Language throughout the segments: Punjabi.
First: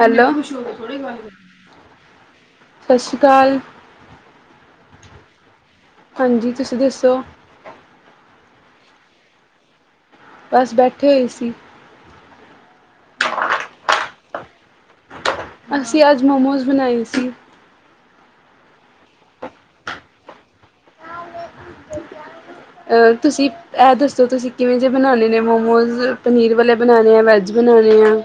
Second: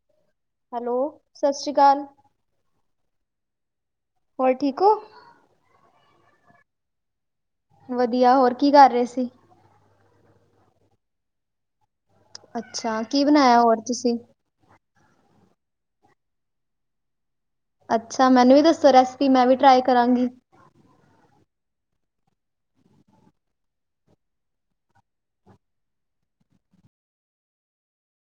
ਹੈਲੋ। ਸਤਿ ਹੈਲੋ ਸਸ ਸ਼੍ਰੀ ਕਾਲ। ਸਤਿ ਸ਼੍ਰੀ ਕਾਲ ਹੋਰ ਠੀਕ ਓ? ਹਾਂਜੀ ਤੁਸੀਂ ਦੱਸੋ ਵਧੀਆ ਹੋਰ ਕੀ ਕਰ ਰਏ ਸੀ। ਬਸ ਬੈਠੇ ਹੋਏ ਸੀ। ਅੱਛਾ, ਕੀ ਬਣਾਇਆ ਹੋਰ ਤੁਸੀਂ? ਅਸੀਂ ਅੱਜ ਮੋਮੋਜ਼ ਬਨਾਏ ਸੀ। ਅੱਛਾ! ਮੈਨੂੰ ਵੀ ਦੱਸੋ ਰੈਸਪੀ ਮੈਂ ਵੀ ਟਰਾਈ ਕਰਾਂਗੀ। [inaudible] ਅ ਤੁਸੀਂ ਇਹ ਦੱਸੋ ਤੁਸੀਂ ਕਿਵੇਂ ਜੇ ਬਣਾਉਣੇ ਨੇ ਮੋਮੋਜ਼ ਪਨੀਰ ਵਾਲੇ ਬਣਾਨੇ ਆ ਵੈਜ ਬਣਾਨੇ ਆ।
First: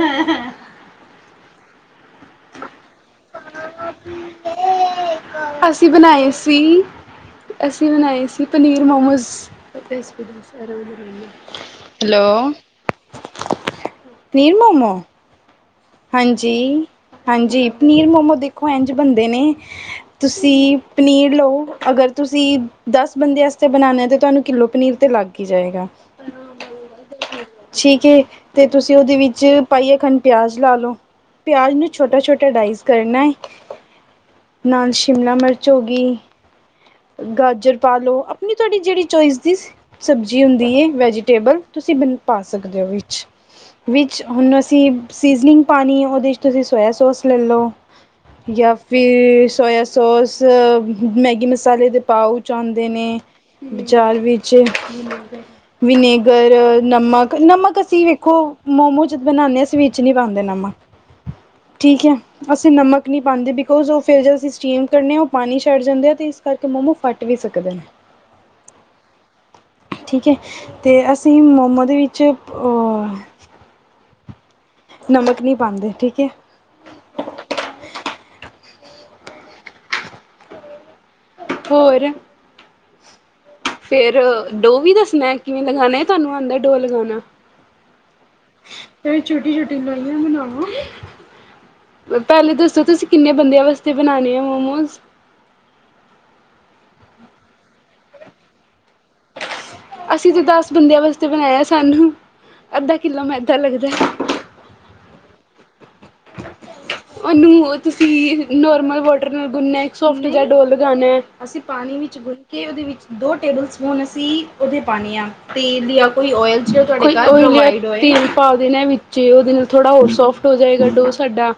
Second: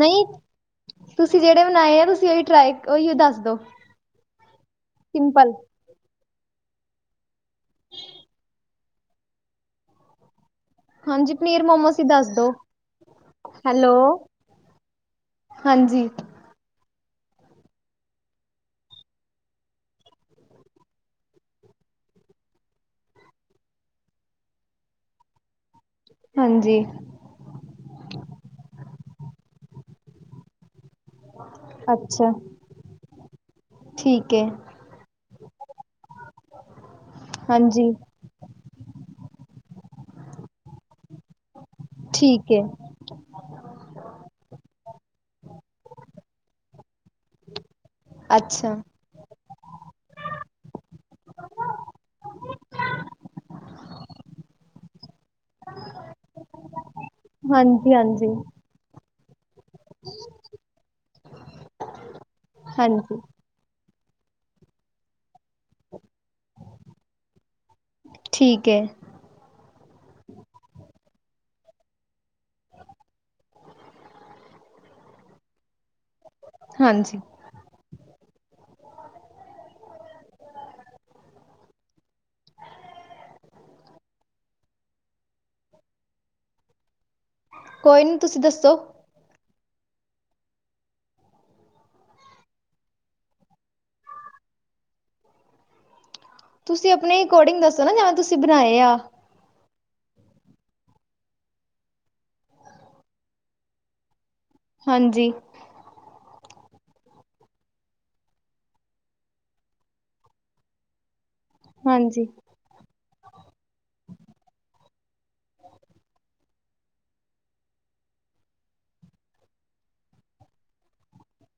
ਨਈਂ ਤੁਸੀਂ ਜੇੜੇ ਬਣਾਏ ਆ ਤੁਸੀ ਓਹੀ ਟਰਾਈ ਓਈਓ ਦੱਸ ਦੋ ਸਿੰਪਲ ਅਸੀਂ ਬਨਾਏ ਸੀ ਅਸੀਂ ਬਨਾਏ ਸੀ ਪਨੀਰ ਮੋਮੋਸ ਰੇਸਪੀ ਦਸ ਹਾਂਜੀ ਪਨੀਰ ਮੋਮੋਸ ਹੀ ਦੱਸ ਦੋ ਹੈਲੋ, ਹੈਲੋ ਪਨੀਰ ਮੋਮੋ ਹਾਂਜੀ ਜੀ, ਹਾਂਜੀ। ਪਨੀਰ ਮੋਮੋ ਦੇਖੋ ਇੰਝ ਬਨਦੇ ਨੇ ਤੁਸੀਂ ਪਨੀਰ ਲਓ ਅਗਰ ਤੁਸੀਂ ਦਸ ਬੰਦੇ ਆਸਤੇ ਬਨਾਨੇ ਤਾਂ ਤੁਹਾਨੂੰ ਕਿੱਲੋ ਪਨੀਰ ਤੇ ਲੱਗ ਕੀ ਜਾਏਗਾ। ਹਾਂਜੀ ਠੀਕ ਏ, ਤੇ ਤੁਸੀਂ ਉਹਦੇ ਵਿੱਚ ਪਾਈਯਾ ਖੰਠ ਪਿਆਜ ਲਾ ਲਓ। ਪਿਆਜ ਨੂੰ ਛੋਟਾ ਅੱਛਾ ਛੋਟਾ ਡਾਇਸ ਕਰਨਾ ਅ। ਠੀਕ ਏ। ਨਾਲ ਸ਼ਿਮਲਾ ਮਰਚ ਹੋ ਗੀ। ਗਾਜਰ ਹਾਂਜੀ ਪਾ ਲਉ, ਆਪਣੀ ਤੁਹਾਡੀ ਜੇੜੀ ਚੋਇਸ ਦੀ ਸਬਜ਼ੀ ਹੁੰਦੀ ਏ ਵੈਜੀਟੇਬਲ ਤੁਸੀਂ ਬਣ ਪਾ ਠੀਕ ਹੈ ਸਕਦੇ ਓ ਵਿੱਚ ਵਿੱਚ ਹੁਣ ਅਸੀਂ ਸੀਜ਼ਨਿੰਗ ਪਾਨੀ ਓਦੇ ਚ ਤੁਸੀਂ ਸੋਇਆ ਸੋਸ ਲੈ ਲਓ। ਅੱਛਾ ਜਾ ਫਿਰ ਸੋਇਆ ਸੋਸ ਮੈਗੀ ਮ ਸਾਲੇ ਦੇ ਪਾਊਚ ਆਦੇ ਨੇ ਬਜ਼ਾਰ ਵਿੱਚ ਵਿਨੇਗਰ, ਨਮਕ, ਨਮਕ ਹਾਂਜੀ ਅਸੀਂ ਹਾਂਜੀ ਵੇਖੋ ਮੋਮੋ ਜਦ ਬਣਾਨੇ ਆ ਅਸੀ ਵਿਚ ਨੀ ਪਾਂਦੇ ਨਮਕ, ਠੀਕ ਐ। ਅਸੀਂ ਨਮਕ ਨੀ ਹਾਂਜੀ ਪਾਂਦੇ ਬੀਕੋਜ਼ ਓ ਫੇਰ ਜੇ ਅਸੀਂ ਸਟੀਮ ਕਰਨੇ ਆ ਓ ਪਾਣੀ ਛੱਡ ਜਾਂਦੇ ਆ ਤੇ ਕਰ ਕੇ ਮੋਮੋ ਫੱਟ ਵੀ ਸਕਦੇ ਨੇ। ਠੀਕ ਐ ਠੀਕ ਐ ਤੇ ਅਸੀਂ ਮੋਮੋ ਦੇ ਵਿੱਚ ਓ ਨਮਕ ਨੀ ਪਾਂਦੇ ਠੀਕ ਐ। ਹਾਂਜੀ ਹੋਰ ਫੇਰ ਡੋ ਵੀ ਦੱਸਣਾ ਕਿਵੇਂ ਲਗਾਣਾ ਤਾਨੂੰ ਆਦਾ ਡੋ ਲਗਾਣਾ। ਕੋਈ ਨੀ ਤੁਸੀਂ ਦੱਸੋ? ਫ ਛੋਟੀ ਛੋਟੀ ਨਾਲੀਆਂ ਬਣਾਵਾਂਗੇ ਪੈਲੇ ਦੱਸੋ ਤੁਸੀਂ ਕਿੰਨੇ ਬੰਦਿਆਂ ਵਾਸਤੇ ਬਣਾਣੇ ਆ ਮੋਮੋਸ ਤੁਸੀਂ ਆਪਣੇ ਅਕੋਰਡਿੰਗ ਦੱਸੋ ਨਾ ਜਾਂ ਤੁਸੀਂ ਬਣਾਏ ਆ ਅਸੀਂ ਤਾ ਦਸ ਬੰਦਿਆਂ ਵਾਸਤੇ ਬਣਾਇਆ ਸਾਨੂੰ ਅੱਧਾ ਕਿੱਲੋ ਮੈਦਾ ਲੱਗਦਾ ਹਾਂਜੀ। ਓਨੂੰ ਤੁਸੀਂ ਨੋਰਮਲ ਵੋਟਰ ਨਾਲ ਗੁੰਨਣਾ ਇੱਕ ਸੋਫਟ ਜਿਆ ਡੋ ਲਗਾਨੈ ਅਸੀਂ ਪਾਣੀ ਵਿੱਚ ਹਾਂਜੀ, ਗੁੱਨ ਕੇ ਓਦੇ ਵਿੱਚ ਦੋ ਟੇਬਲ ਸਪੂਨ ਅਸੀਂ ਓਦੇ ਪਾਣੇ ਆ ਤੇਲ ਦੀ ਕੋਈ ਓਇਲ ਚ ਦੇਣਾ ਕੋਈ ਓਇਲ ਜ਼ਾ ਤੇਲ ਪਾ ਦੇਣਾ ਵਿਚੇ ਓਦੇ ਨਾਲ ਥੋੜਾ ਹੋਰ ਸੋਫ ਟ ਹੋ ਜਾਏਗਾ ਡੋ ਸਾਡਾ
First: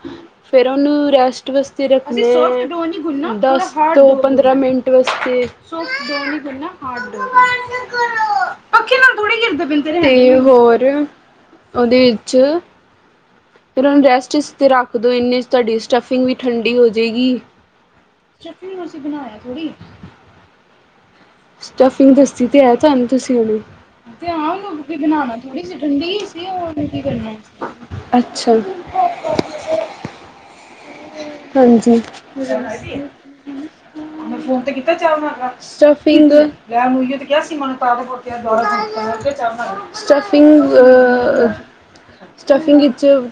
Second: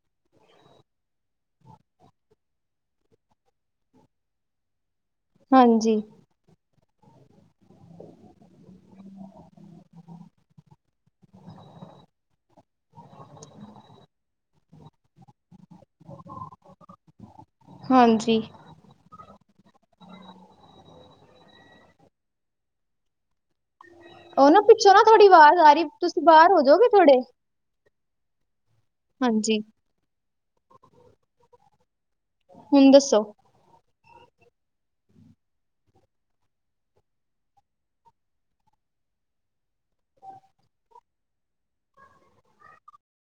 ਫੇਰ ਓਨੂੰ ਰੈਸਟ ਵਾਸਤੇ ਰੱਖਣਾ ਦਸ ਤੋਂ ਪੰਦਰਾਂ ਮਿੰ ਟ ਵਾਸਤੇ ਹਾਂਜੀ, ਸੋਫਟ ਡੋਅ ਨੀ ਗੁਨਣਾ ਹਾਰਡ ਡੋ ਗੁਣਨਾ ਪੱਖੇ, ਪੱਖੇ ਨਾਲ ਥੋੜੇ ਗਿਰਦੇ ਪਏ ਤੇਰੇ ਓਦੇ ਵਿਚ ਫੇਰ ਓਨੂੰ ਰੈਸਟ ਇਸ ਤੇ ਰੱਖ ਦੋ ਇੰਨੇ ਚ ਤੁਆਡੀ ਸਟਫਿੰਗ ਵੀ ਠੰਡੀ ਹੋ ਜੇਗੀ ਹਾਂਜੀ। ਕੀ ਅਸੀਂ ਬਣਾਇਆ ਥੋੜੀ ਸਟਫਿੰਗ ਦੱਸੀ ਤੇ ਹੈ ਤੁਆਨੂੰ ਤੁਸੀਂ ਓਨੂੰ ਤੇ ਉਹ ਹਾਂ ਨਾ ਓਨੂੰ ਪਿੱਛੋਂ ਤੁਸੀ ਨਾ ਬਣਾਨਾ ਆਵਾਜ਼ ਥੋੜੀ ਆ ਸੀ ਰਹੀ ਠੰਡੀ ਤੁਸੀਂ ਸੀ ਬਾਹਰ ਹੋ ਓਨੂੰ ਜਾਓਗੇ ਕੀ ਥੋੜੇ ਕਰਨਾ ਐ ਹਾਂਜੀ। ਹਾਂਜੀ। ਹੁਣ ਦੱਸੋ। ਮੈਂ ਫੋਨ ਤੇ ਕੀਤਾ ਚਾਅ ਬਣਾ ਕੇ ਰੱਖ ਲੈ ਮੂਲੀਆਂ ਤੇ ਕਿਆ ਸੀ [unintelligible] ਚਾਅ ਬਣਾ ਕੇ ਰੱਖ ਸਟਫਿੰਗ ਅ ਸਟਫਿੰਗ ਵਿੱਚ